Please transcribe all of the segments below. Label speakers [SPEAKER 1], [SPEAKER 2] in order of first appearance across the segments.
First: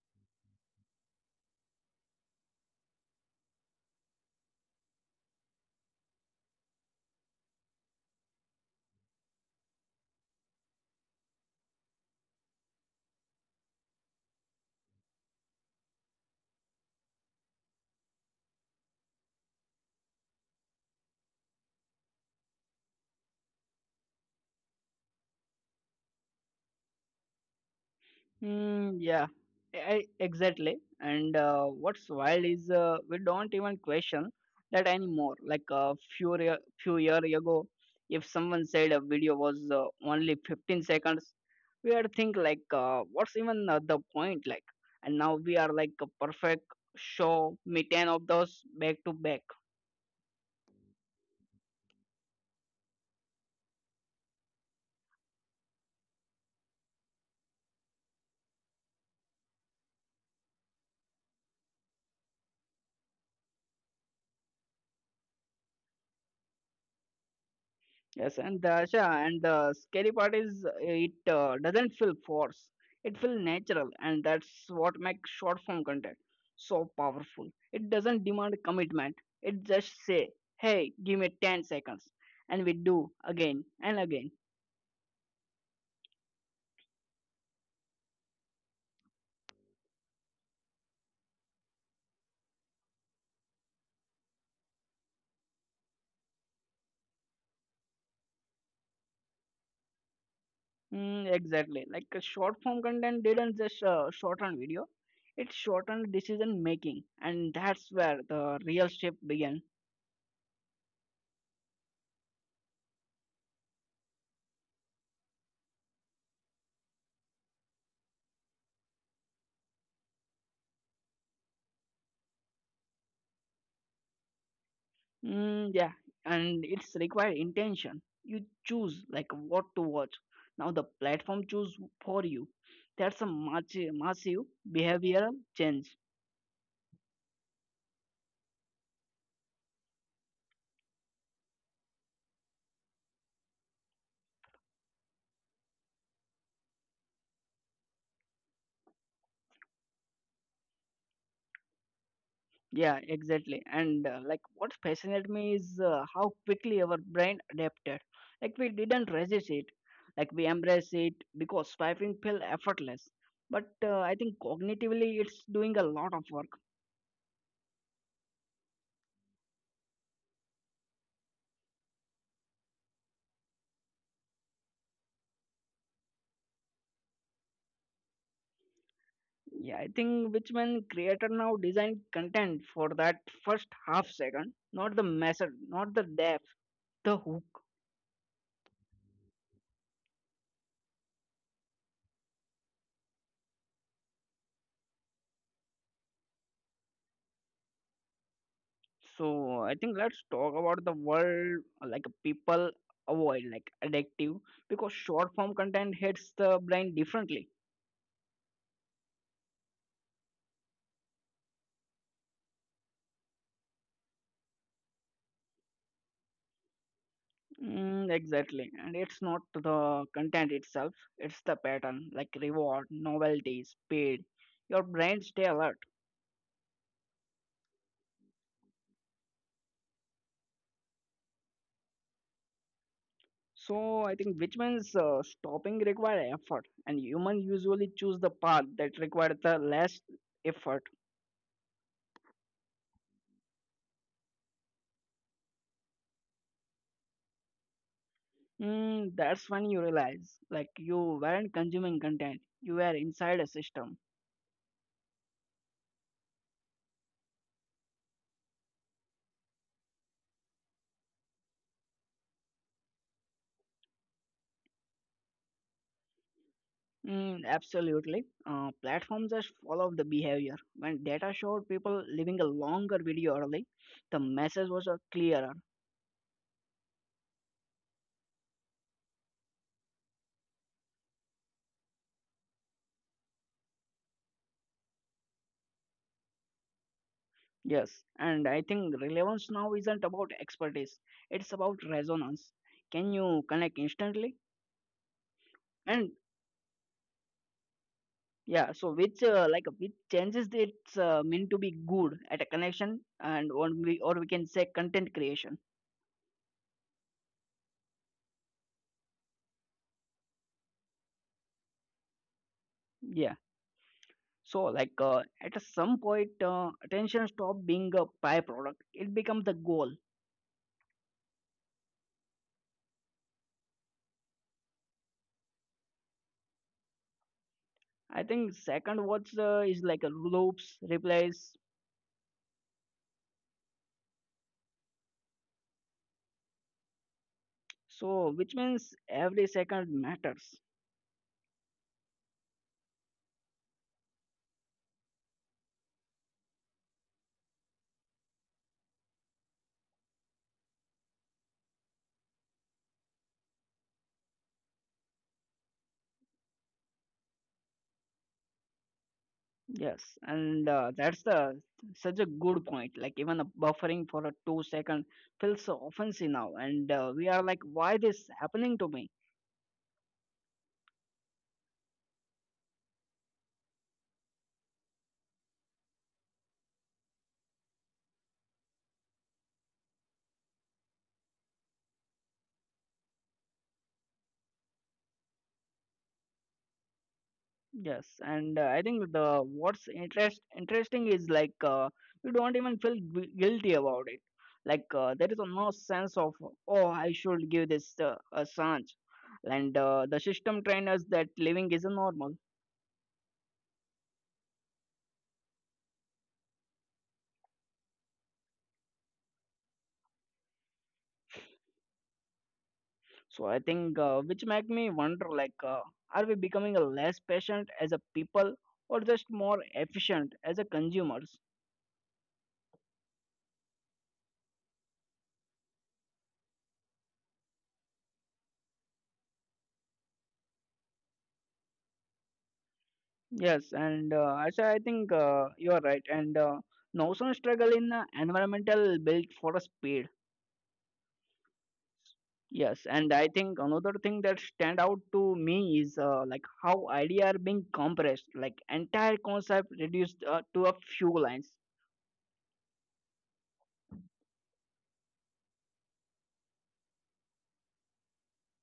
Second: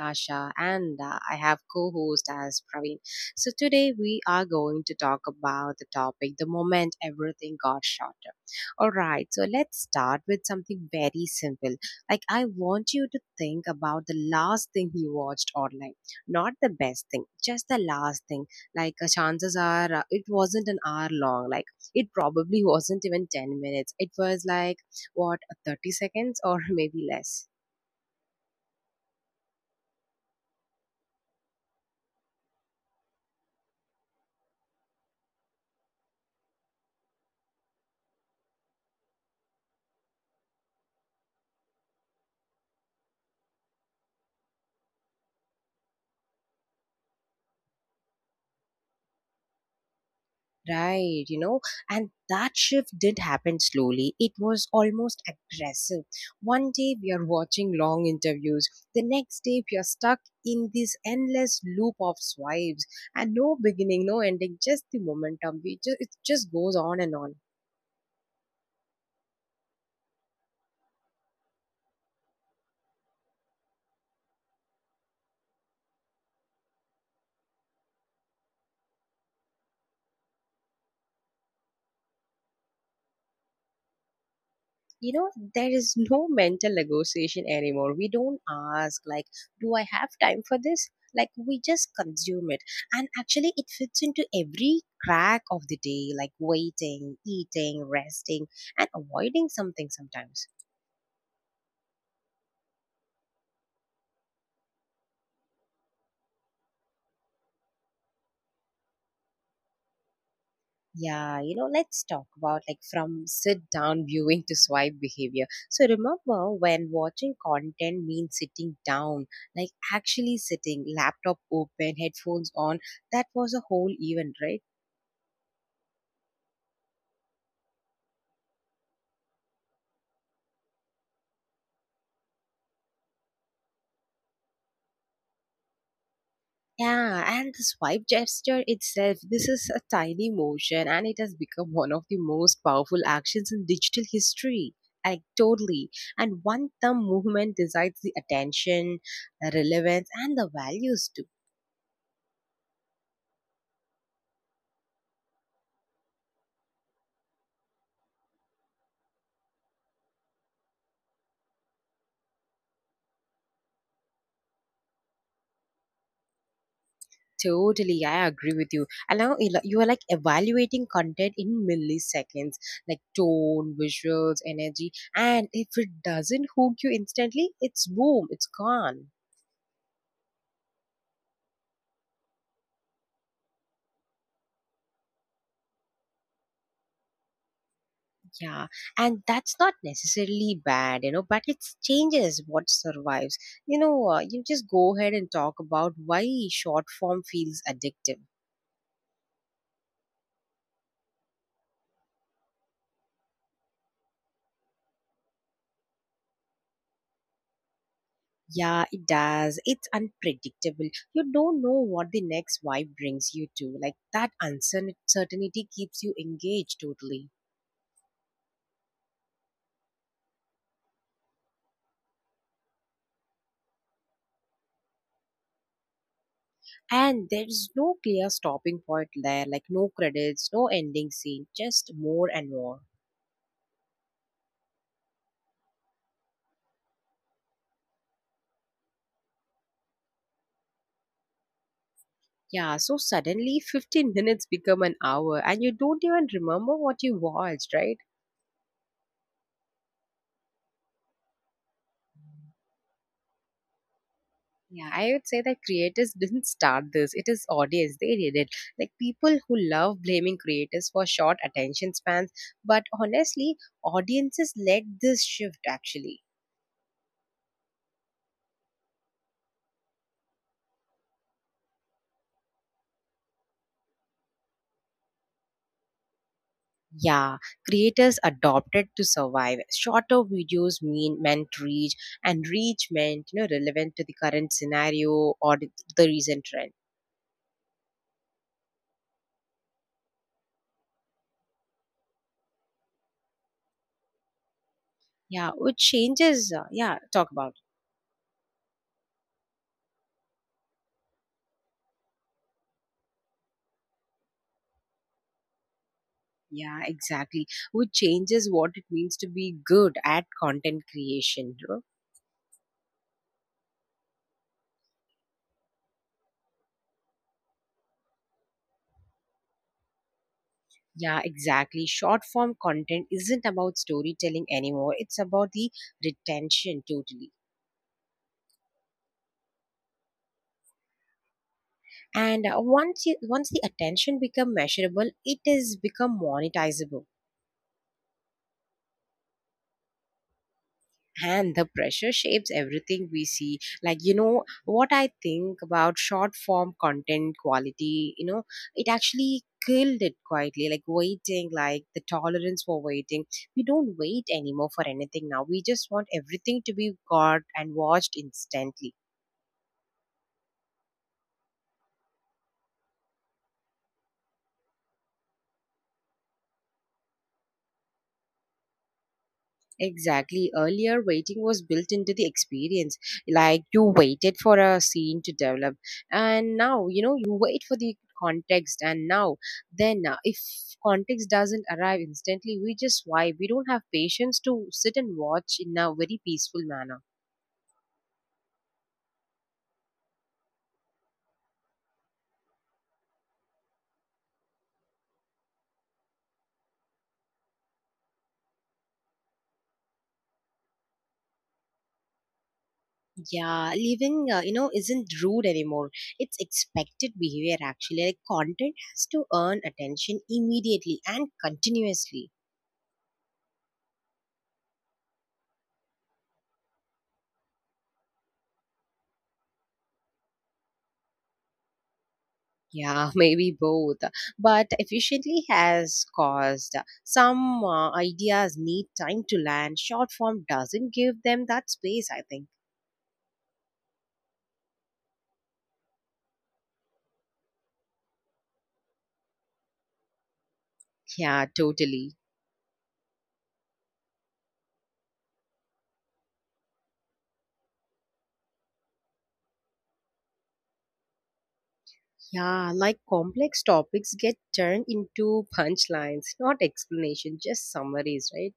[SPEAKER 1] Asha, and I have co host as Praveen. So today we are going to talk about the topic, the moment everything got shorter. All right, so let's start with something very simple. I want you to think about the last thing you watched online. Not the best thing, just the last thing. Chances are it wasn't an hour long. Like, it probably wasn't even 10 minutes. It was like what 30 seconds or maybe less,
[SPEAKER 2] Mm, yeah, exactly. And what's wild is we don't even question that anymore. Like few year ago, if someone said a video was only 15 seconds, we had think like, what's even the point? Like, and now we are like a perfect show me 10 of those back to back.
[SPEAKER 1] right? You know, and that shift did happen slowly. It was almost aggressive. One day we are watching long interviews, the next day we are stuck in this endless loop of swipes, and no beginning, no ending, just the momentum. We just It just goes on and on.
[SPEAKER 2] Yes, and the Yeah, and the scary part is it doesn't feel forced. It feels natural, and that's what makes short form content so powerful. It doesn't demand commitment. It just say, "Hey, give me 10 seconds," and we do again and again.
[SPEAKER 1] You know, there is no mental negotiation anymore. We don't ask like, do I have time for this? Like, we just consume it. And actually it fits into every crack of the day, like waiting, eating, resting, and avoiding something sometimes.
[SPEAKER 2] Mm, exactly, like a short form content didn't just shorten video; it shortened decision making, and that's where the real shift began.
[SPEAKER 1] Yeah. You know, let's talk about like from sit down viewing to swipe behavior. So remember when watching content means sitting down, like actually sitting, laptop open, headphones on. That was a whole event, right?
[SPEAKER 2] Mm, yeah, and it's required intention. You choose like what to watch. Now the platform choose for you. That's a massive, massive behavioral change.
[SPEAKER 1] Yeah, and the swipe gesture itself, this is a tiny motion and it has become one of the most powerful actions in digital history. Like, totally. And one thumb movement decides the attention, the relevance, and the values too.
[SPEAKER 2] Yeah, exactly. And like what fascinated me is how quickly our brain adapted. Like we didn't resist it. Like we embrace it because swiping felt effortless. But I think cognitively it's doing a lot of work.
[SPEAKER 1] Totally, I agree with you. And now you are like evaluating content in milliseconds, like tone, visuals, energy, and if it doesn't hook you instantly, it's boom, it's gone.
[SPEAKER 2] Yeah, I think which when creator now design content for that first half second, not the message, not the depth, the hook.
[SPEAKER 1] Yeah, and that's not necessarily bad, you know, but it changes what survives. You know, you just go ahead and talk about why short form feels addictive.
[SPEAKER 2] So I think let's talk about the world like people avoid like addictive because short form content hits the brain differently.
[SPEAKER 1] Yeah, it does. It's unpredictable. You don't know what the next vibe brings you to. Like, that uncertainty keeps you engaged totally.
[SPEAKER 2] Mm, exactly, and it's not the content itself; it's the pattern, like reward, novelty, speed. Your brain stays alert.
[SPEAKER 1] And there's no clear stopping point there, like no credits, no ending scene, just more and more.
[SPEAKER 2] So I think which means stopping require effort, and human usually choose the path that requires the less effort.
[SPEAKER 1] Yeah, so suddenly 15 minutes become an hour and you don't even remember what you watched, right?
[SPEAKER 2] Mm, that's when you realize, like you weren't consuming content, you were inside a system.
[SPEAKER 1] Yeah, I would say that creators didn't start this. It is audience. They did it. Like, people who love blaming creators for short attention spans. But honestly, audiences led this shift actually.
[SPEAKER 2] Mm, absolutely, platforms just follow the behavior. When data showed people leaving a longer video early, the message was clearer.
[SPEAKER 1] Yeah, creators adopted to survive. Shorter videos meant reach, and reach meant, you know, relevant to the current scenario or the recent trend.
[SPEAKER 2] Yes, and I think relevance now isn't about expertise; it's about resonance. Can you connect instantly?
[SPEAKER 1] Yeah, which
[SPEAKER 2] And
[SPEAKER 1] changes. Yeah, talk about.
[SPEAKER 2] Yeah, so which like which changes it's meant to be good at a connection and or we can say content creation.
[SPEAKER 1] Yeah, exactly. Which changes what it means to be good at content creation, bro.
[SPEAKER 2] Yeah. So like at some point attention stop being a byproduct. It becomes the goal.
[SPEAKER 1] Yeah, exactly. Short form content isn't about storytelling anymore. It's about the retention totally.
[SPEAKER 2] I think second words is like a loops replies.
[SPEAKER 1] And once the attention become measurable, it is become monetizable.
[SPEAKER 2] So which means every second matters.
[SPEAKER 1] And the pressure shapes everything we see. Like, you know what I think about short form content quality? You know, it actually killed it quietly, like waiting, like the tolerance for waiting. We don't wait anymore for anything. Now we just want everything to be got and watched instantly.
[SPEAKER 2] Yes, and that's the such a good point. Like even a buffering for a 2 second feels so offensive now, and we are like, why this happening to me?
[SPEAKER 1] Exactly. Earlier, waiting was built into the experience. Like, you waited for a scene to develop, and now you know you wait for the context. And now, then, if context doesn't arrive instantly, we just why we don't have patience to sit and watch in a very peaceful manner.
[SPEAKER 2] Yes, and I think the what's interest interesting is like you don't even feel guilty about it. Like there is no sense of oh I should give this a chance, and the system trained us that living isn't normal.
[SPEAKER 1] Yeah, living, you know, isn't rude anymore. It's expected behavior actually. Like, content has to earn attention immediately and continuously.
[SPEAKER 2] So I think which make me wonder like are we becoming a less patient as a people or just more efficient as a consumers?
[SPEAKER 1] Yeah, maybe both. But efficiently has caused some ideas need time to land. Short form doesn't give them that space, I think.
[SPEAKER 2] Yes, and Asha, I think you are right. And Nausan struggle in environmental built for a speed.
[SPEAKER 1] Yeah, totally.
[SPEAKER 2] Yes, and I think another thing that stand out to me is like how idea are being compressed, like entire concept reduced to a few lines.
[SPEAKER 1] Yeah, like complex topics get turned into punchlines, not explanation, just summaries, right?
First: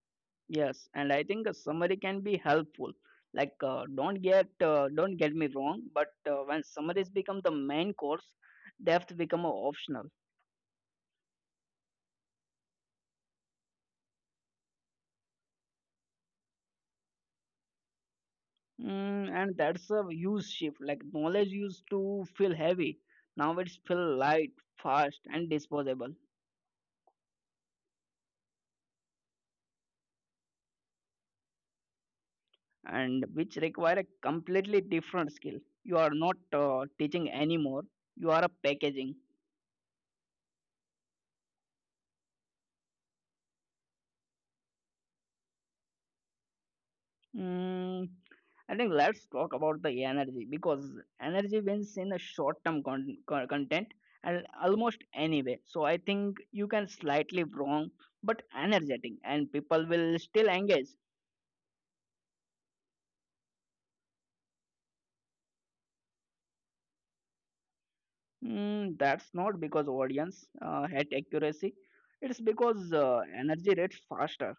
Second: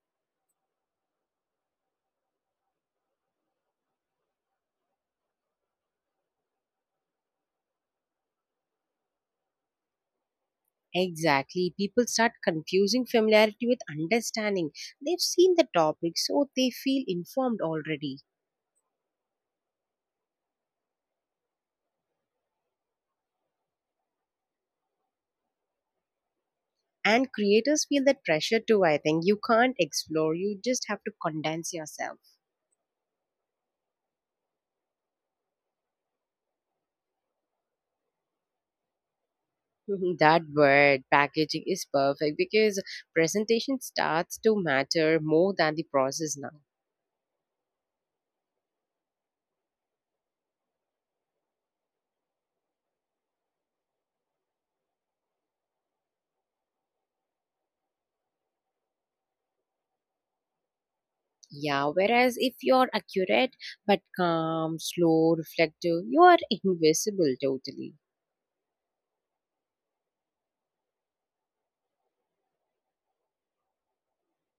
[SPEAKER 2] Yes, and I think a summary can be helpful. Like don't get me wrong, but when summaries become the main course, depth become a optional.
[SPEAKER 1] Exactly. People start confusing familiarity with understanding. They've seen the topic, so they feel informed already.
[SPEAKER 2] Mm, and that's a huge shift. Like knowledge used to feel heavy, now it's feel light, fast, and disposable,
[SPEAKER 1] And creators feel that pressure too. I think you can't explore, you just have to condense yourself.
[SPEAKER 2] and which require a completely different skill. You are not teaching anymore. You are a packaging.
[SPEAKER 1] That word packaging is perfect because presentation starts to matter more than the process now.
[SPEAKER 2] Mm, I think let's talk about the energy because energy wins in a short-term content and almost anyway. So I think you can slightly wrong, but energetic, and people will still engage.
[SPEAKER 1] Yeah, whereas if you're accurate but calm, slow, reflective, you are invisible totally.
[SPEAKER 2] Mm, that's not because audience had accuracy. It's because energy rates faster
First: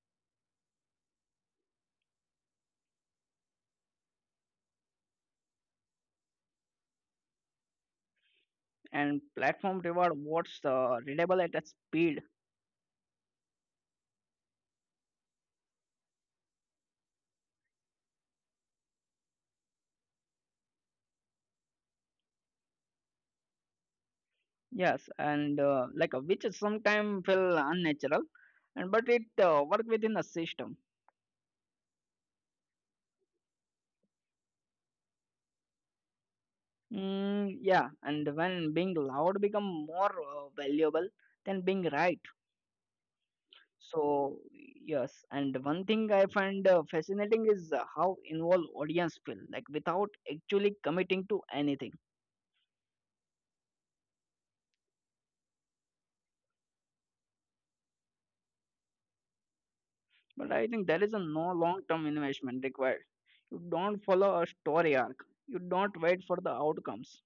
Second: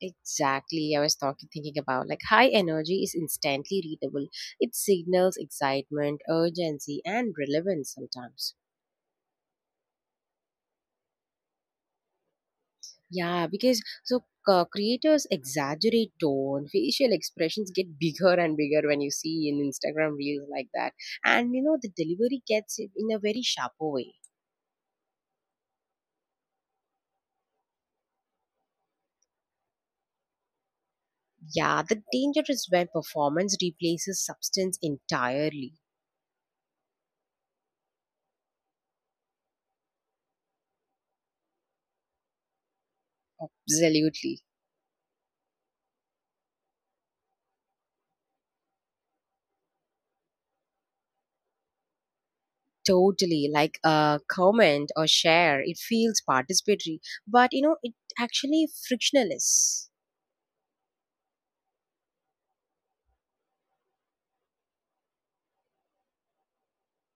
[SPEAKER 1] Exactly. I was talking thinking about like high energy is instantly readable. It signals excitement, urgency, and relevance sometimes.
[SPEAKER 2] and platform reward what's readable at a speed.
[SPEAKER 1] Yeah, because so creators exaggerate tone, facial expressions get bigger and bigger when you see in Instagram reels like that. And you know, the delivery gets it in a very sharper way.
[SPEAKER 2] Yes, and which sometimes feel unnatural, and but it work within a system.
[SPEAKER 1] Yeah, the danger is when performance replaces substance entirely.
[SPEAKER 2] Mm, yeah, and when being loud become more valuable than being right. So
[SPEAKER 1] Absolutely.
[SPEAKER 2] yes, and one thing I find fascinating is how involved audience feel, like without actually committing to anything.
[SPEAKER 1] Totally. Like a comment or share, it feels participatory, but you know, it actually frictionless.
[SPEAKER 2] But I think there is a no long-term investment required. You don't follow a story arc. You don't wait for the outcomes.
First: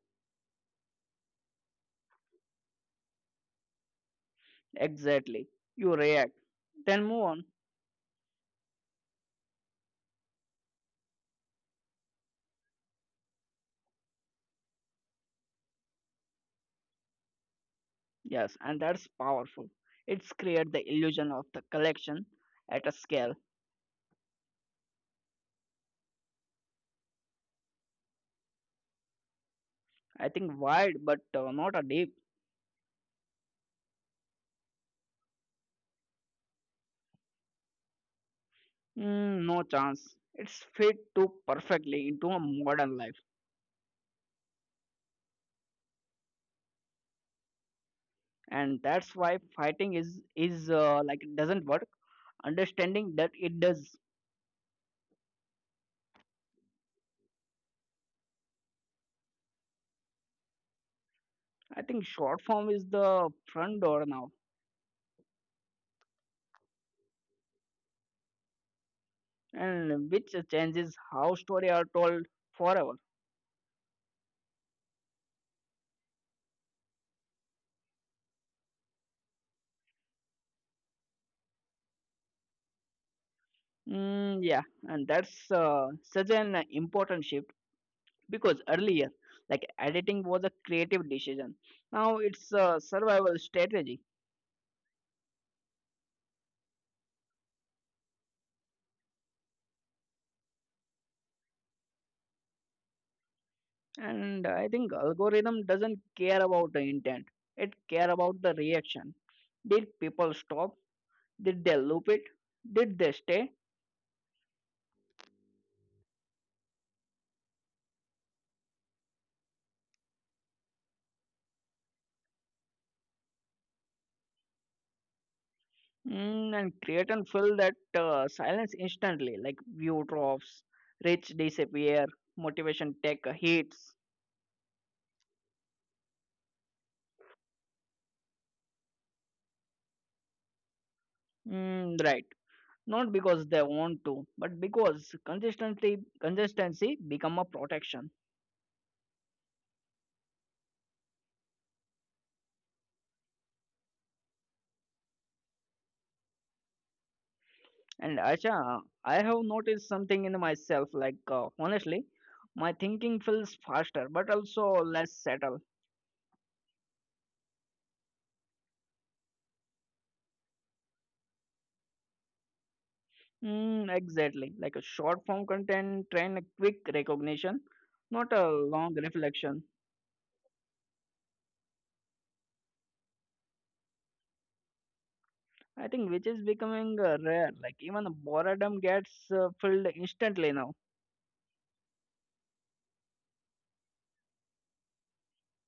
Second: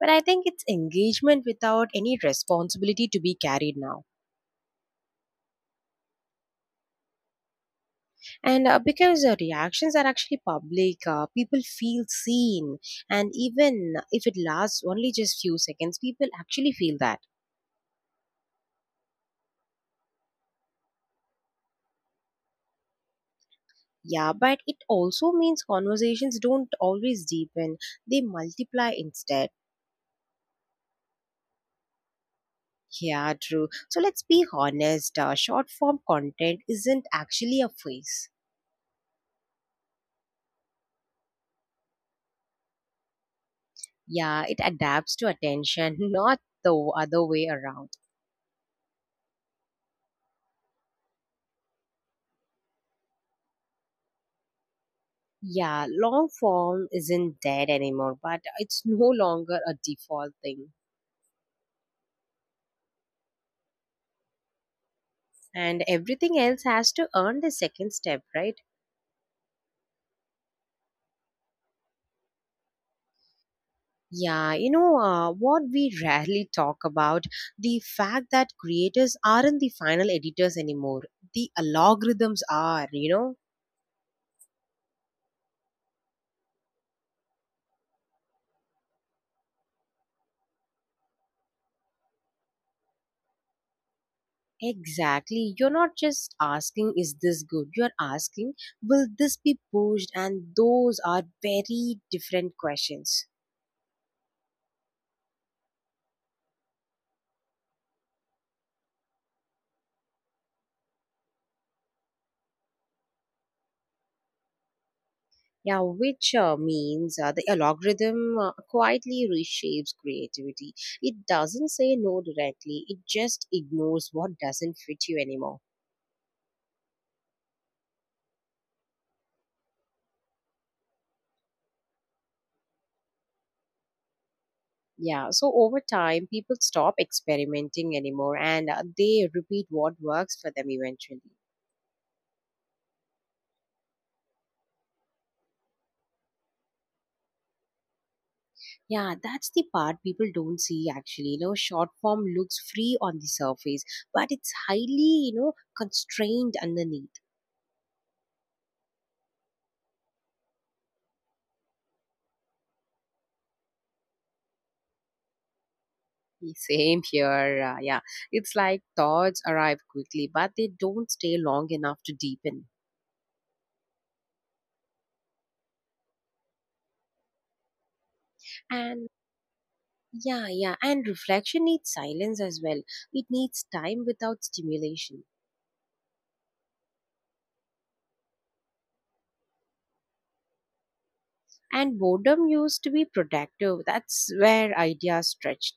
[SPEAKER 1] But I think it's engagement without any responsibility to be carried now.
[SPEAKER 2] Exactly. You react, then move on.
[SPEAKER 1] And because reactions are actually public, people feel seen. And even if it lasts only just few seconds, people actually feel that.
[SPEAKER 2] Yes, and that's powerful. It's create the illusion of the collection at a scale.
[SPEAKER 1] Yeah, but it also means conversations don't always deepen, they multiply instead.
[SPEAKER 2] I think wide, but not a deep.
[SPEAKER 1] Yeah, true. So let's be honest, short form content isn't actually a phase.
[SPEAKER 2] Mm, no chance. It's fit too perfectly into a modern life,
[SPEAKER 1] Yeah, it adapts to attention, not the other way around.
[SPEAKER 2] and that's why fighting is like it doesn't work. Understanding that it does.
[SPEAKER 1] Yeah, long form isn't dead anymore, but it's no longer a default thing.
[SPEAKER 2] I think short form is the front door now,
[SPEAKER 1] And everything else has to earn the second step, right?
[SPEAKER 2] and which changes how story are told forever.
[SPEAKER 1] Yeah, you know, what we rarely talk about, the fact that creators aren't the final editors anymore, the algorithms are, you know.
[SPEAKER 2] Mm, yeah, and that's such an important shift because earlier, like editing was a creative decision. Now it's a survival strategy.
[SPEAKER 1] Exactly, you're not just asking is this good, you're asking will this be pushed, and those are very different questions.
[SPEAKER 2] And I think algorithm doesn't care about the intent, it care about the reaction. Did people stop? Did they loop it? Did they stay?
[SPEAKER 1] Yeah, which means the algorithm quietly reshapes creativity. It doesn't say no directly, it just ignores what doesn't fit you anymore.
[SPEAKER 2] Mm, and create and fill that silence instantly, like view drops, reach disappear, motivation take a hits.
[SPEAKER 1] Yeah, so over time, people stop experimenting anymore and they repeat what works for them eventually.
[SPEAKER 2] Mm, right, not because they want to but because consistency become a protection.
[SPEAKER 1] Yeah, that's the part people don't see actually. You know, short form looks free on the surface, but it's highly, you know, constrained underneath.
[SPEAKER 2] And Acha, I have noticed something in myself. Like honestly, my thinking feels faster, but also less settled.
[SPEAKER 1] Same here. Yeah. It's like thoughts arrive quickly, but they don't stay long enough to deepen.
[SPEAKER 2] Mm, exactly, like a short form content train a quick recognition, not a long
[SPEAKER 1] And
[SPEAKER 2] reflection.
[SPEAKER 1] yeah, yeah. And reflection needs silence as well, it needs time without stimulation.
[SPEAKER 2] I think which is becoming rare. Like even boredom gets filled instantly now.
[SPEAKER 1] And boredom used to be productive. That's where ideas stretched.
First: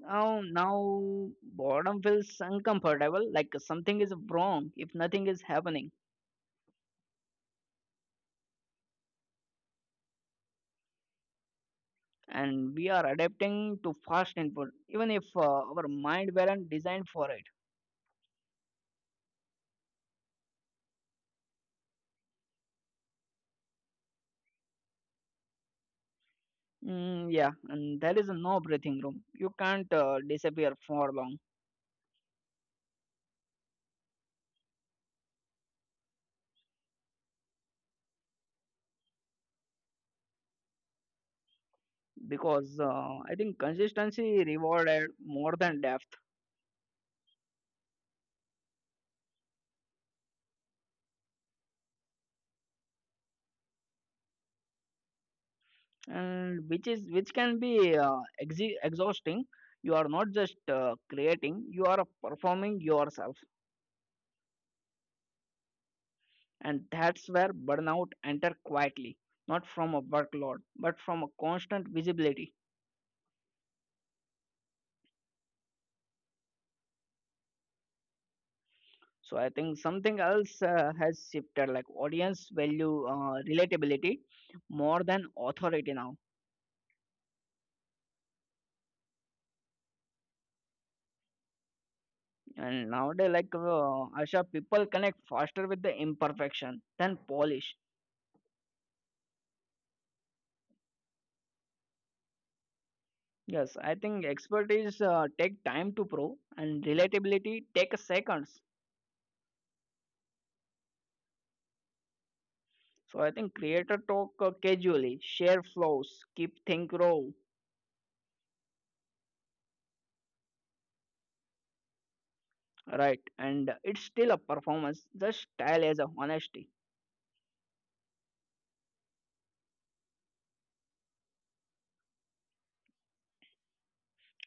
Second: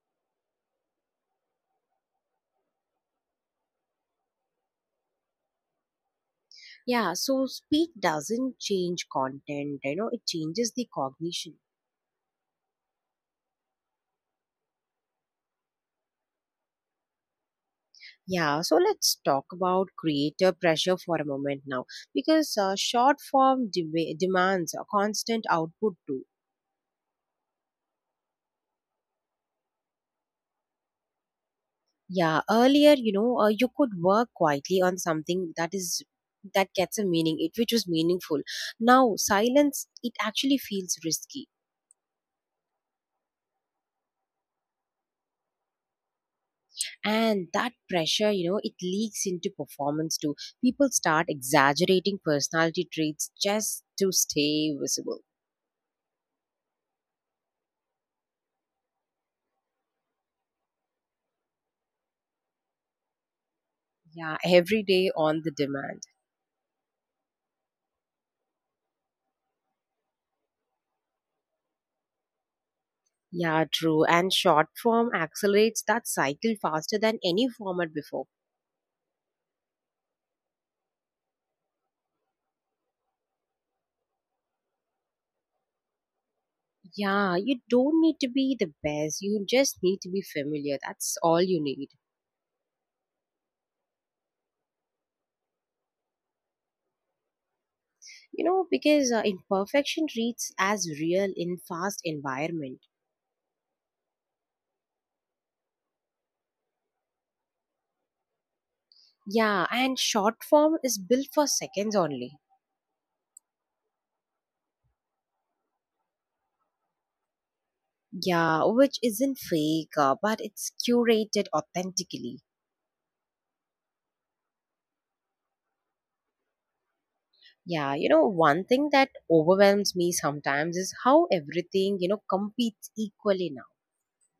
[SPEAKER 2] Now boredom feels uncomfortable. Like something is wrong if nothing is happening.
[SPEAKER 1] Yeah, so speak doesn't change content, you know, it changes the cognition.
[SPEAKER 2] And we are adapting to fast input even if our mind weren't designed for it.
[SPEAKER 1] Yeah, so let's talk about creator pressure for a moment now, because short form demands a constant output too.
[SPEAKER 2] Mm, yeah, and there is no breathing room, you can't disappear for long
[SPEAKER 1] Yeah, earlier, you know, you could work quietly on something that is that gets a meaning, it which was meaningful. Now, silence, it actually feels risky.
[SPEAKER 2] because I think consistency rewarded more than depth.
[SPEAKER 1] And that pressure, you know, it leaks into performance too. People start exaggerating personality traits just to stay visible.
[SPEAKER 2] And which is which can be exi exhausting, you are not just creating, you are performing yourself.
[SPEAKER 1] Yeah, every day on the demand.
[SPEAKER 2] And that's where burnout enter quietly, not from a workload but from a constant visibility.
[SPEAKER 1] Yeah, true. And short form accelerates that cycle faster than any format before.
[SPEAKER 2] So I think something else has shifted, like audience value relatability more than authority now.
[SPEAKER 1] Yeah, you don't need to be the best. You just need to be familiar. That's all you need.
[SPEAKER 2] And nowadays like Asha, people connect faster with the imperfection than polish.
[SPEAKER 1] You know, because imperfection reads as real in fast environment.
[SPEAKER 2] Yes, I think expertise take time to prove and relatability take seconds.
[SPEAKER 1] Yeah, and short form is built for seconds only.
[SPEAKER 2] So I think creator talk casually, share flows, keep think raw.
[SPEAKER 1] Yeah, which isn't fake, but it's curated authentically.
[SPEAKER 2] Right, and it's still a performance, the style as a honesty.
[SPEAKER 1] Yeah, you know, one thing that overwhelms me sometimes is how everything, you know, competes equally now.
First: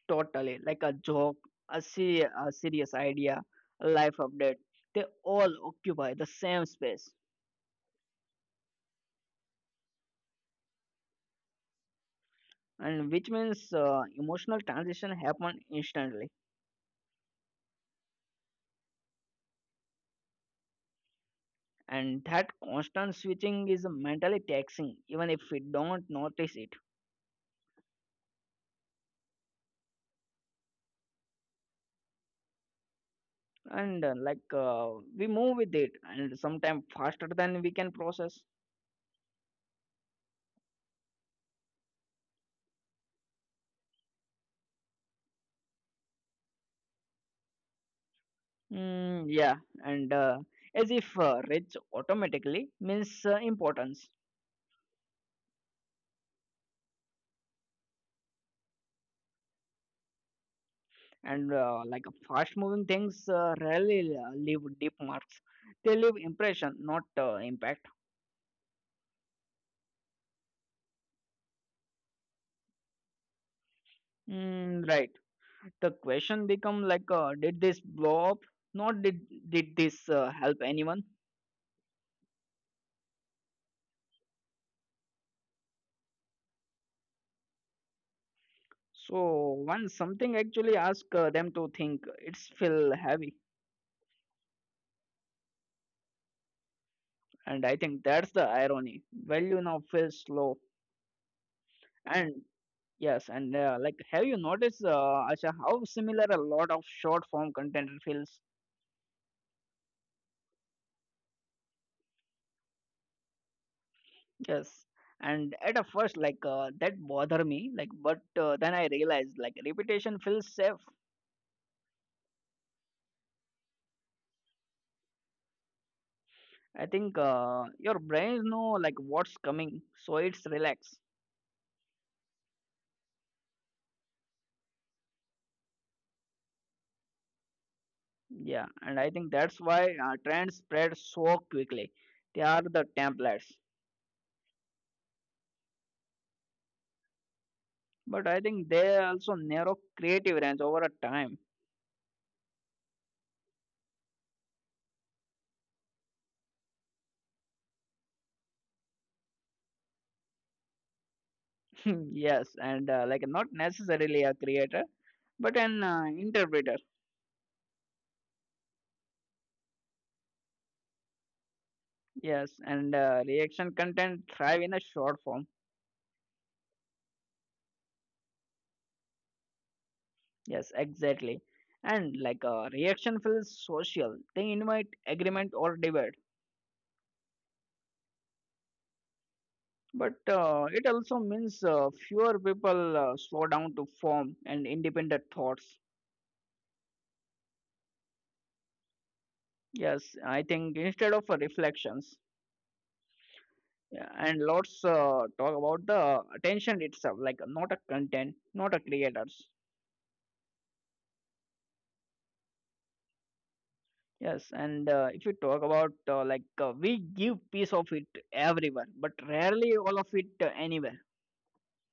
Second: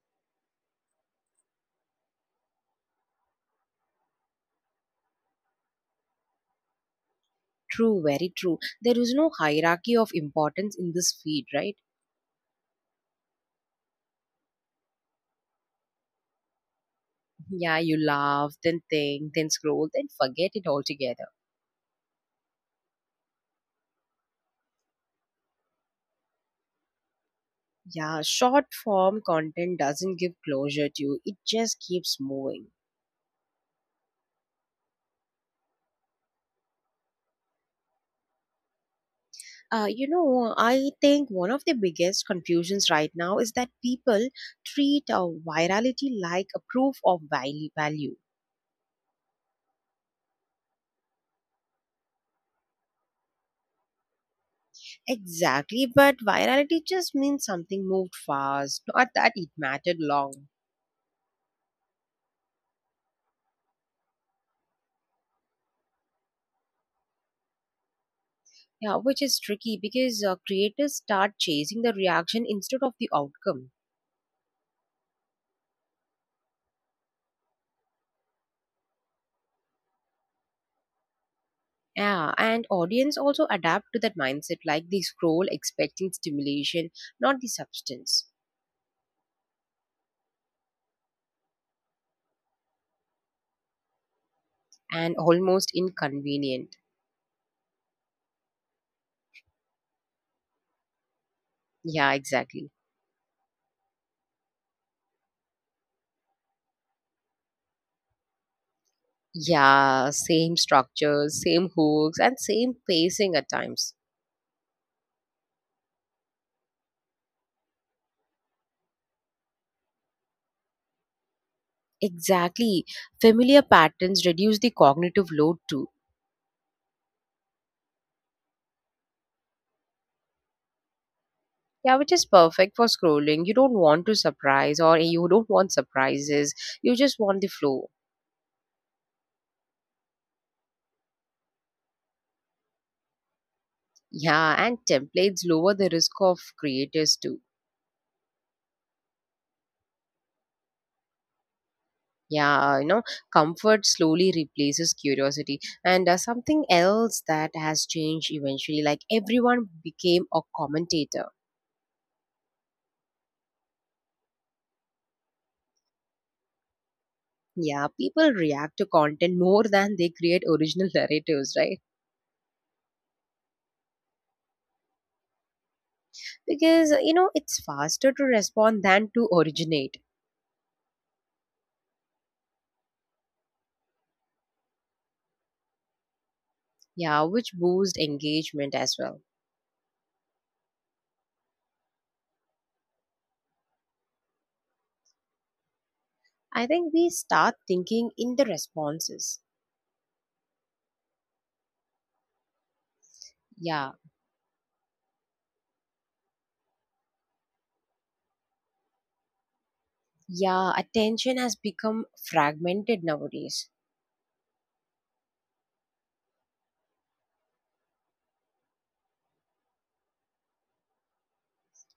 [SPEAKER 2] Totally, like a joke, a serious idea, a life update. They all occupy the same space,
[SPEAKER 1] True, very true. There is no hierarchy of importance in this feed, right?
[SPEAKER 2] and which means emotional transition happen instantly.
[SPEAKER 1] Yeah, you laugh, then think, then scroll, then forget it altogether.
[SPEAKER 2] And that constant switching is mentally taxing, even if we don't notice it.
[SPEAKER 1] Yeah, short form content doesn't give closure to you, it just keeps moving.
[SPEAKER 2] And we move with it, and sometimes faster than we can process.
[SPEAKER 1] You know, I think one of the biggest confusions right now is that people treat virality like a proof of value. Value.
[SPEAKER 2] Mm, yeah, and as if rich automatically means importance.
[SPEAKER 1] Exactly, but virality just means something moved fast, not that it mattered long.
[SPEAKER 2] And like fast moving things rarely leave deep marks, they leave impression not impact.
[SPEAKER 1] Yeah, which is tricky because creators start chasing the reaction instead of the outcome.
[SPEAKER 2] Mm, right, the question become like did this blow up, not did did this help anyone?
[SPEAKER 1] Yeah, and audience also adapt to that mindset, like they scroll expecting stimulation, not the substance,
[SPEAKER 2] So once something actually ask them to think, it's feel heavy.
[SPEAKER 1] and almost inconvenient.
[SPEAKER 2] And I think that's the irony, value now feels slow.
[SPEAKER 1] Yeah,
[SPEAKER 2] And
[SPEAKER 1] exactly.
[SPEAKER 2] yes, and like, have you noticed, Asha, how similar a lot of short form content feels?
[SPEAKER 1] Yeah, same structures, same hooks, and same pacing at times.
[SPEAKER 2] Yes, and at a first, like that bother me, like but then I realized like repetition feels safe.
[SPEAKER 1] Exactly. Familiar patterns reduce the cognitive load too.
[SPEAKER 2] I think your brain know like what's coming, so it's relax.
[SPEAKER 1] Yeah, which is perfect for scrolling. You don't want to surprise, or you don't want surprises. You just want the flow.
[SPEAKER 2] Yeah, and I think that's why trends spread so quickly. They are the templates,
[SPEAKER 1] Yeah, and templates lower the risk of creators too.
[SPEAKER 2] but I think they also narrow creative range over a time.
[SPEAKER 1] Yeah, you know, comfort slowly replaces curiosity. And something else that has changed eventually, like everyone became a commentator.
[SPEAKER 2] Yes, and like not necessarily a creator, but an interpreter.
[SPEAKER 1] Yeah, people react to content more than they create original narratives, right?
[SPEAKER 2] Yes, and reaction content thrive in a short form.
[SPEAKER 1] Because, you know, it's faster to respond than to originate.
[SPEAKER 2] Yes, exactly. And like reaction feels social. They invite agreement or debate.
[SPEAKER 1] Yeah, which boosts engagement as well.
[SPEAKER 2] But it also means fewer people slow down to form and independent thoughts.
[SPEAKER 1] I think we start thinking in the responses.
[SPEAKER 2] Yes, I think instead of reflections.
[SPEAKER 1] Yeah,
[SPEAKER 2] Yeah, and lots talk about the attention itself, like not a content, not a creators.
[SPEAKER 1] yeah, attention has become fragmented nowadays.
[SPEAKER 2] Yes, and if you talk about like we give piece of it everywhere, but rarely all of it anywhere.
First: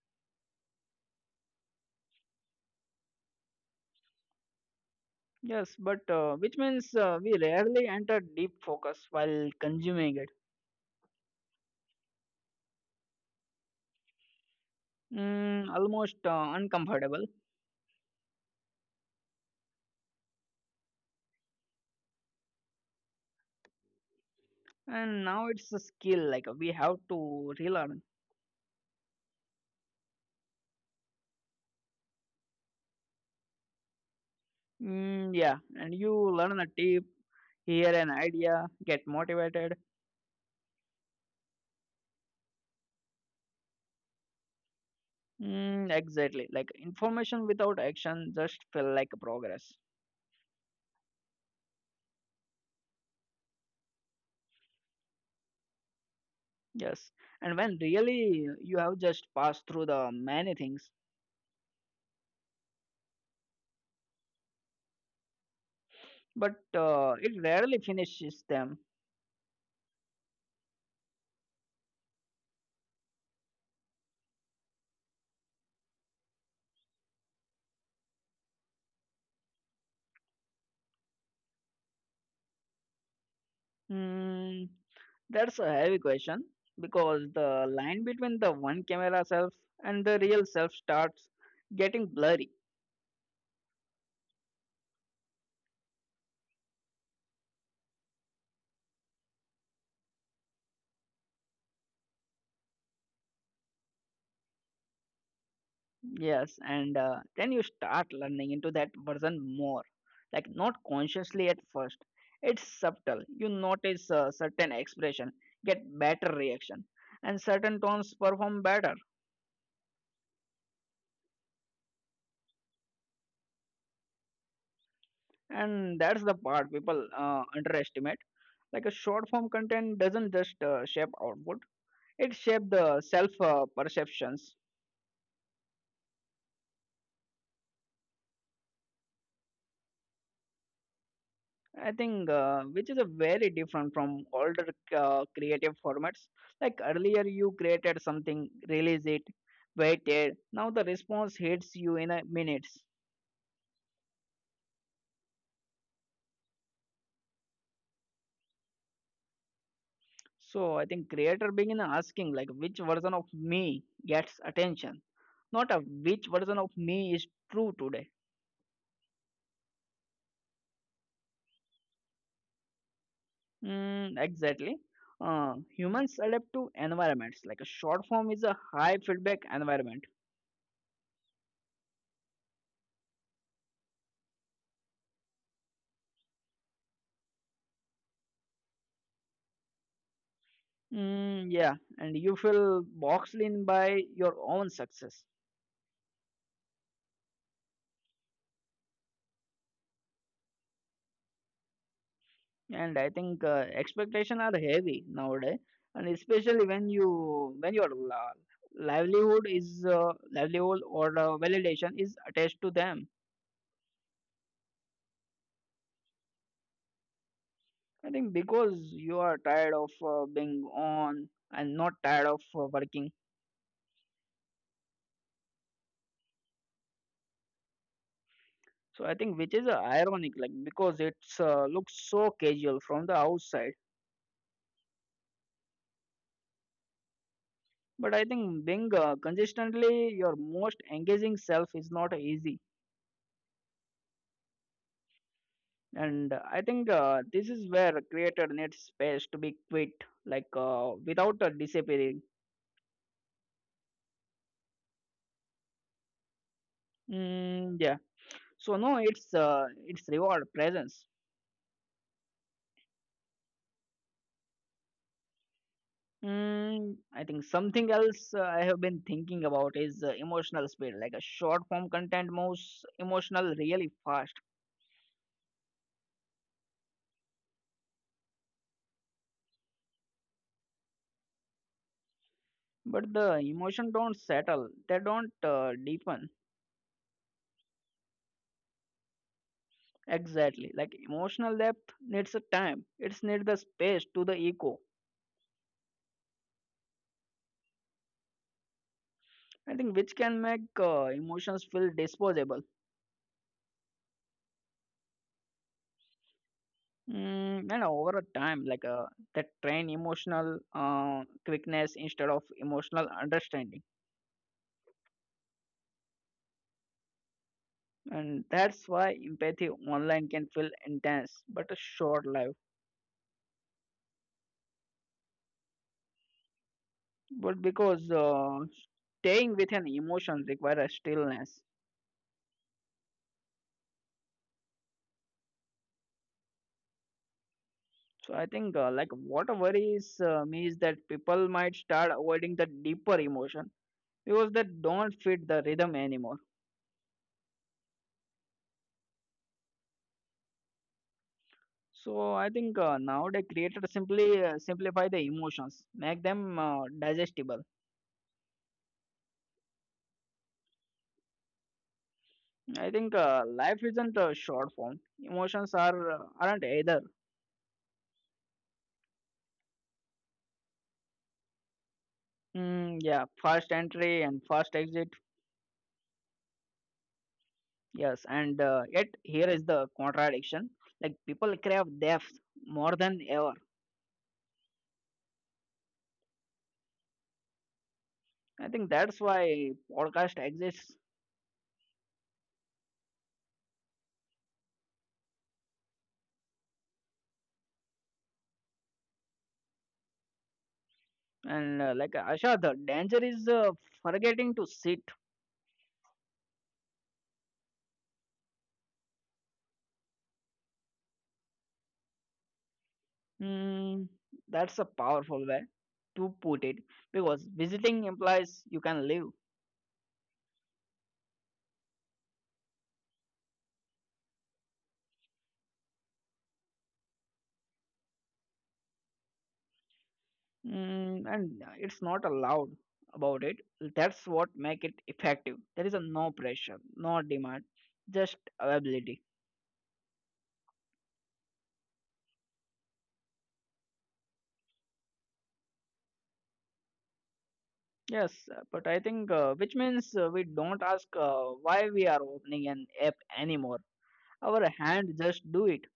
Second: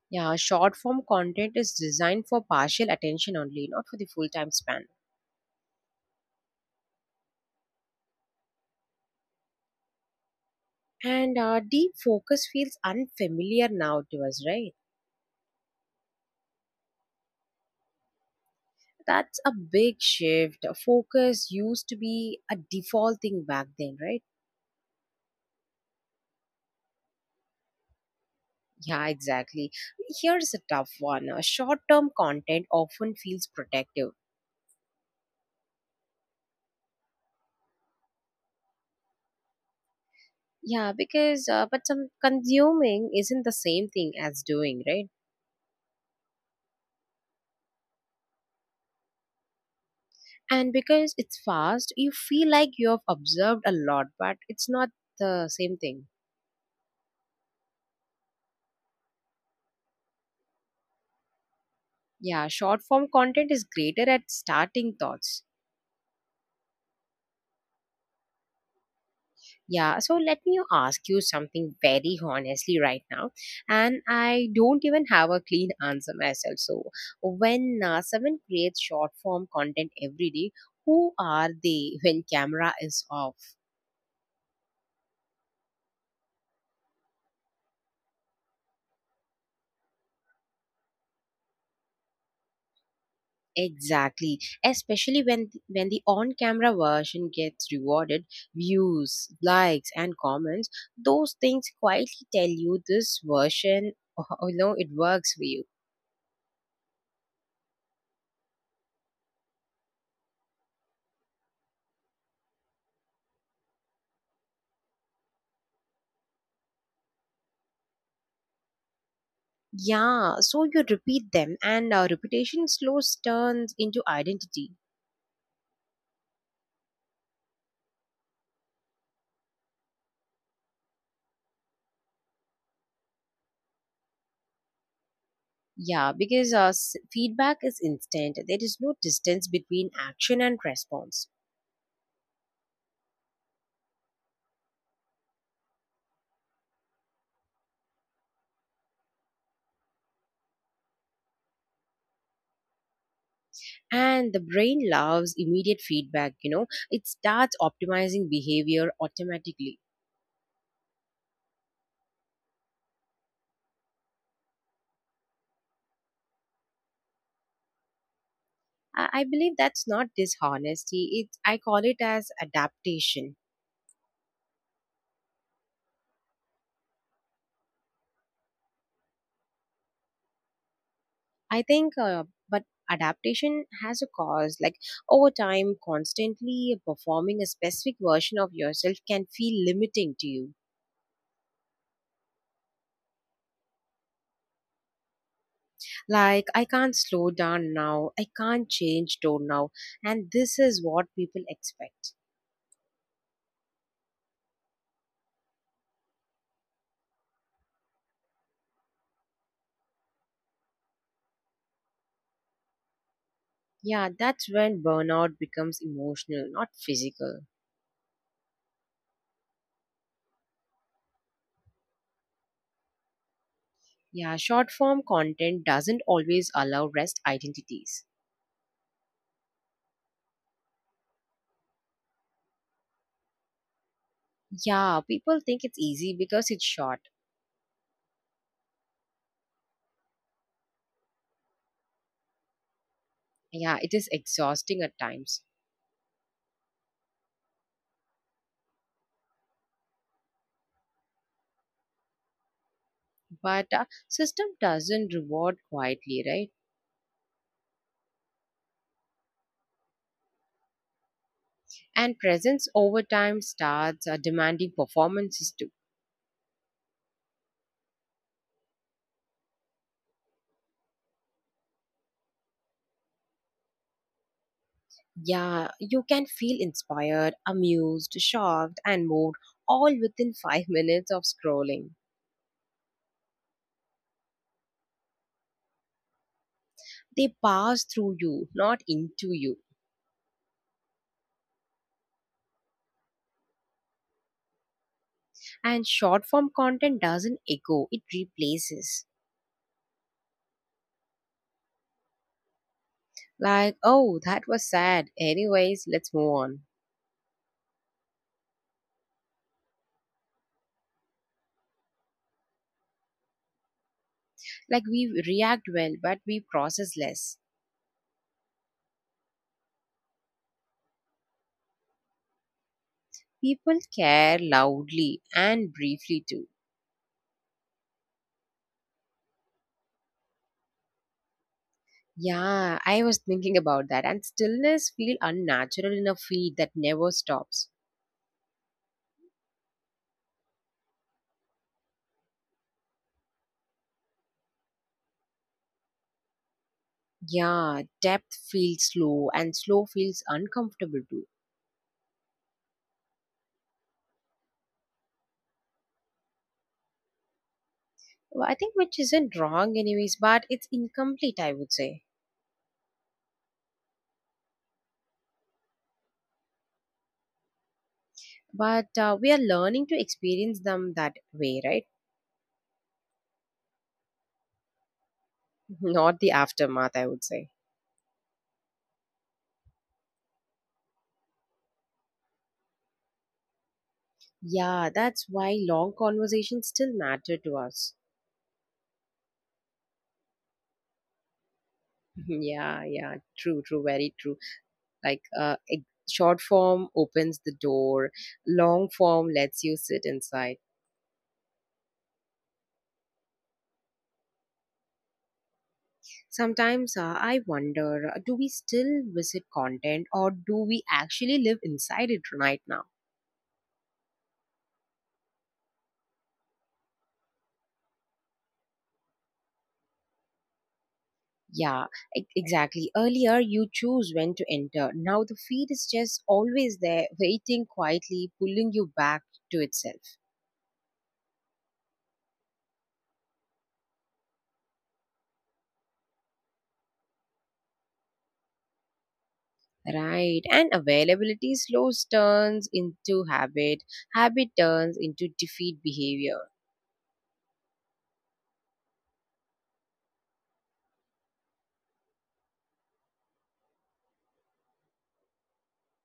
[SPEAKER 1] Yeah, short form content is designed for partial attention only, not for the full time span.
[SPEAKER 2] Yes, but which means we rarely enter deep focus while consuming it.
[SPEAKER 1] And deep focus feels unfamiliar now to us, right?
[SPEAKER 2] Mm, almost uncomfortable.
[SPEAKER 1] That's a big shift. Focus used to be a default thing back then, right?
[SPEAKER 2] And now it's a skill like we have to relearn.
[SPEAKER 1] Yeah, exactly. Here's a tough one. Short term content often feels protective.
[SPEAKER 2] Mm, yeah, and you learn a tip, hear an idea, get motivated.
[SPEAKER 1] Yeah, because, but some consuming isn't the same thing as doing, right?
[SPEAKER 2] Mm, exactly. Like information without action just feel like progress.
[SPEAKER 1] And because it's fast, you feel like you have observed a lot, but it's not the same thing.
[SPEAKER 2] Yes. And when really you have just passed through the many things,
[SPEAKER 1] Yeah, short form content is greater at starting thoughts.
[SPEAKER 2] but it rarely finishes them.
[SPEAKER 1] Yeah, so let me ask you something very honestly right now, and I don't even have a clean answer myself. So when someone creates short form content every day, who are they when camera is off?
[SPEAKER 2] Hmm, that's a heavy question because the line between the one camera self and the real self starts getting blurry.
[SPEAKER 1] Exactly, especially when the on-camera version gets rewarded, views, likes, and comments. Those things quietly tell you this version, oh, oh, no, it works for you.
[SPEAKER 2] Yes, and then you start learning into that version more. Like, not consciously at first, it's subtle. You notice certain expression, get better reaction, and certain tones perform better.
[SPEAKER 1] Yeah, so you repeat them, and repetition slows turns into identity.
[SPEAKER 2] And that's the part people underestimate. Like, a short form content doesn't just shape output. It shaped the self perceptions,
[SPEAKER 1] Yeah, because feedback is instant. There is no distance between action and response.
[SPEAKER 2] I think, which is a very different from older creative formats. Like earlier, you created something, release it, waited. Now the response hits you in a minutes.
[SPEAKER 1] And the brain loves immediate feedback, you know, it starts optimizing behavior automatically.
[SPEAKER 2] So I think creator begin asking like which version of me gets attention, not a which version of me is true today.
[SPEAKER 1] I believe that's not dishonesty. It, I call it as adaptation.
[SPEAKER 2] Mm, exactly. Humans adapt to environments. Like a short form is a high feedback environment.
[SPEAKER 1] I think, uh, but adaptation has a cause. Like over time, constantly performing a specific version of yourself can feel limiting to you.
[SPEAKER 2] Mm, yeah, and you feel boxed in by your own success.
[SPEAKER 1] Like, I can't slow down now. I can't change tone now. And this is what people expect.
[SPEAKER 2] And I think expectations are heavy nowadays, and especially when you when your livelihood is livelihood or validation is attached to them.
[SPEAKER 1] Yeah, that's when burnout becomes emotional, not physical.
[SPEAKER 2] I think because you are tired of being on and not tired of working.
[SPEAKER 1] Yeah, short form content doesn't always allow rest identities.
[SPEAKER 2] So I think which is ironic, like because it's looks so casual from the outside.
[SPEAKER 1] Yeah, people think it's easy because it's short.
[SPEAKER 2] But I think being consistently your most engaging self is not easy.
[SPEAKER 1] Yeah, it is exhausting at times.
[SPEAKER 2] And I think this is where creator needs space to be quit, like without disappearing.
[SPEAKER 1] But system doesn't reward quietly, right?
[SPEAKER 2] Mm, yeah. So no, it's reward presence.
[SPEAKER 1] And presence over time starts demanding performances too.
[SPEAKER 2] Mm, I think something else I have been thinking about is emotional speed. Like a short form content moves emotional really fast,
[SPEAKER 1] Yeah, you can feel inspired, amused, shocked, and moved all within 5 minutes of scrolling.
[SPEAKER 2] but the emotion don't settle. They don't deepen.
[SPEAKER 1] They pass through you, not into you.
[SPEAKER 2] Exactly. Like emotional depth needs a time. It's need the space to the ego.
[SPEAKER 1] And short form content doesn't echo, it replaces.
[SPEAKER 2] I think which can make emotions feel disposable.
[SPEAKER 1] Like, oh, that was sad. Anyways, let's move on.
[SPEAKER 2] Mm, and over a time, like that train emotional quickness instead of emotional understanding.
[SPEAKER 1] Like we react well, but we process less.
[SPEAKER 2] And that's why empathy online can feel intense but a short life.
[SPEAKER 1] People care loudly and briefly too.
[SPEAKER 2] But because staying with an emotion requires stillness.
[SPEAKER 1] Yeah, I was thinking about that. And stillness feel unnatural in a feed that never stops.
[SPEAKER 2] So I think like what worries me is that people might start avoiding the deeper emotion because they don't fit the rhythm anymore.
[SPEAKER 1] Yeah, depth feels slow and slow feels uncomfortable too.
[SPEAKER 2] So I think nowadays creators simply simplify the emotions, make them digestible.
[SPEAKER 1] Well, I think which isn't wrong anyways, but it's incomplete, I would say.
[SPEAKER 2] I think life isn't a short form. Emotions are aren't either.
[SPEAKER 1] But we are learning to experience them that way, right?
[SPEAKER 2] Mm, yeah, fast entry and fast exit.
[SPEAKER 1] Not the aftermath, I would say.
[SPEAKER 2] Yes, and yet here is the contradiction. Like people crave depth more than ever.
[SPEAKER 1] Yeah, that's why long conversations still matter to us.
[SPEAKER 2] I think that's why podcast exists.
[SPEAKER 1] Yeah, yeah, true, true, very true. Like, short form opens the door, long form lets you sit inside.
[SPEAKER 2] And like Asha, the danger is forgetting to sit.
[SPEAKER 1] Sometimes I wonder, do we still visit content or do we actually live inside it right now?
[SPEAKER 2] Hmm, that's a powerful way to put it because visiting implies you can live.
[SPEAKER 1] Yeah, exactly. Earlier, you choose when to enter. Now the feed is just always there, waiting quietly, pulling you back to itself.
[SPEAKER 2] Hmm, and it's not allowed about it. That's what make it effective. There is a no pressure, no demand, just availability.
[SPEAKER 1] Right, and availability slows turns into habit, habit turns into defeat behavior,
[SPEAKER 2] Yes, but I think which means we don't ask why we are opening an app anymore. Our hand just do it.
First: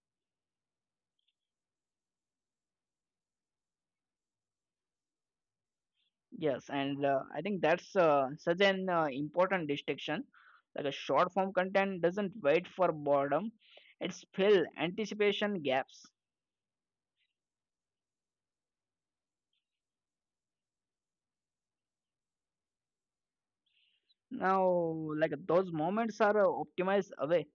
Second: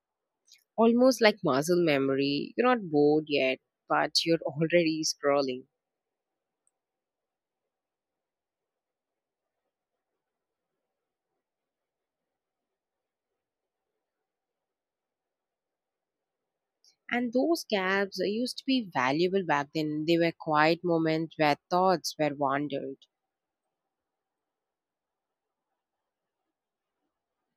[SPEAKER 1] almost like muscle memory. You're not bored yet, but you're already scrolling.
[SPEAKER 2] Yes, and I think that's such an important distinction. Like a short form content doesn't wait for boredom; it's fill anticipation gaps.
[SPEAKER 1] And those gaps used to be valuable back then. They were quiet moments where thoughts were wandered.
[SPEAKER 2] Now, like those moments are optimized away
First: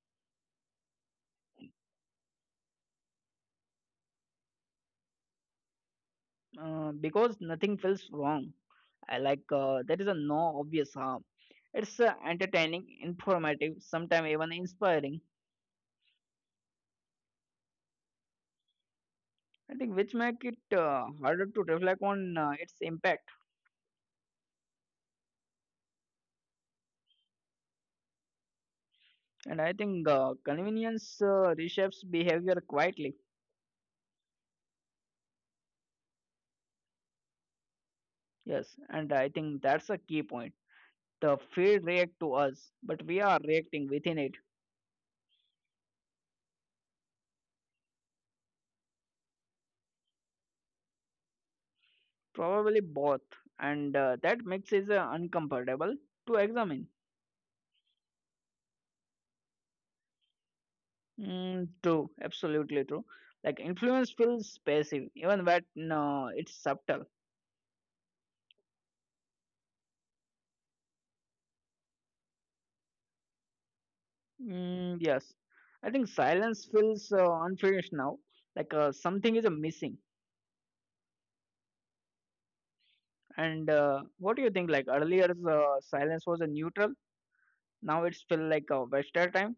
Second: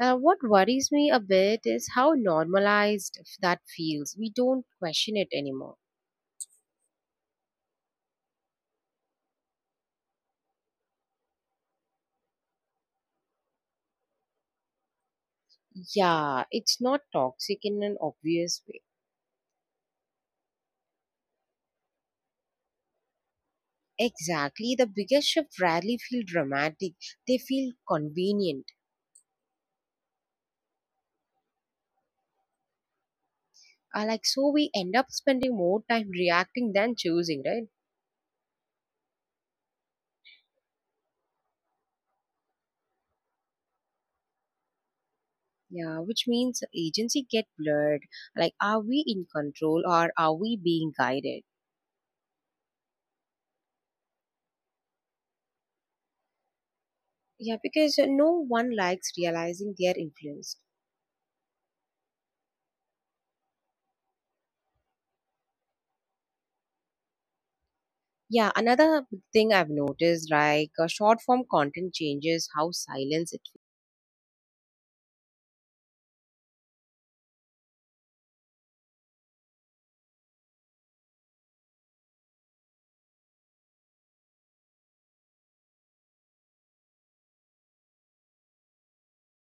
[SPEAKER 1] What worries me a bit is how normalized that feels. We don't question it anymore.
[SPEAKER 2] because nothing feels wrong. I like there is a no obvious harm. It's entertaining, informative, sometimes even inspiring.
[SPEAKER 1] Yeah, it's not toxic in an obvious way.
[SPEAKER 2] I think which make it harder to reflect on its impact.
[SPEAKER 1] Exactly. The biggest shift rarely feel dramatic. They feel convenient.
[SPEAKER 2] And I think convenience reshapes behavior quietly.
[SPEAKER 1] So we end up spending more time reacting than choosing, right?
[SPEAKER 2] Yes, and I think that's a key point. The field react to us, but we are reacting within it.
[SPEAKER 1] Yeah, which means agency get blurred. Like, are we in control or are we being guided?
[SPEAKER 2] Probably both, and that mix is uncomfortable to examine.
[SPEAKER 1] Yeah, because no one likes realizing they are influenced.
[SPEAKER 2] Mm, true, absolutely true. Like influence feels passive even when no, it's subtle.
[SPEAKER 1] Yeah, another thing I've noticed, like short form content changes how silence it
[SPEAKER 2] Mm, yes, I think silence feels unfinished now, like something is missing. And what do you think? Like earlier, silence was a neutral. Now it's feel like a wasted time.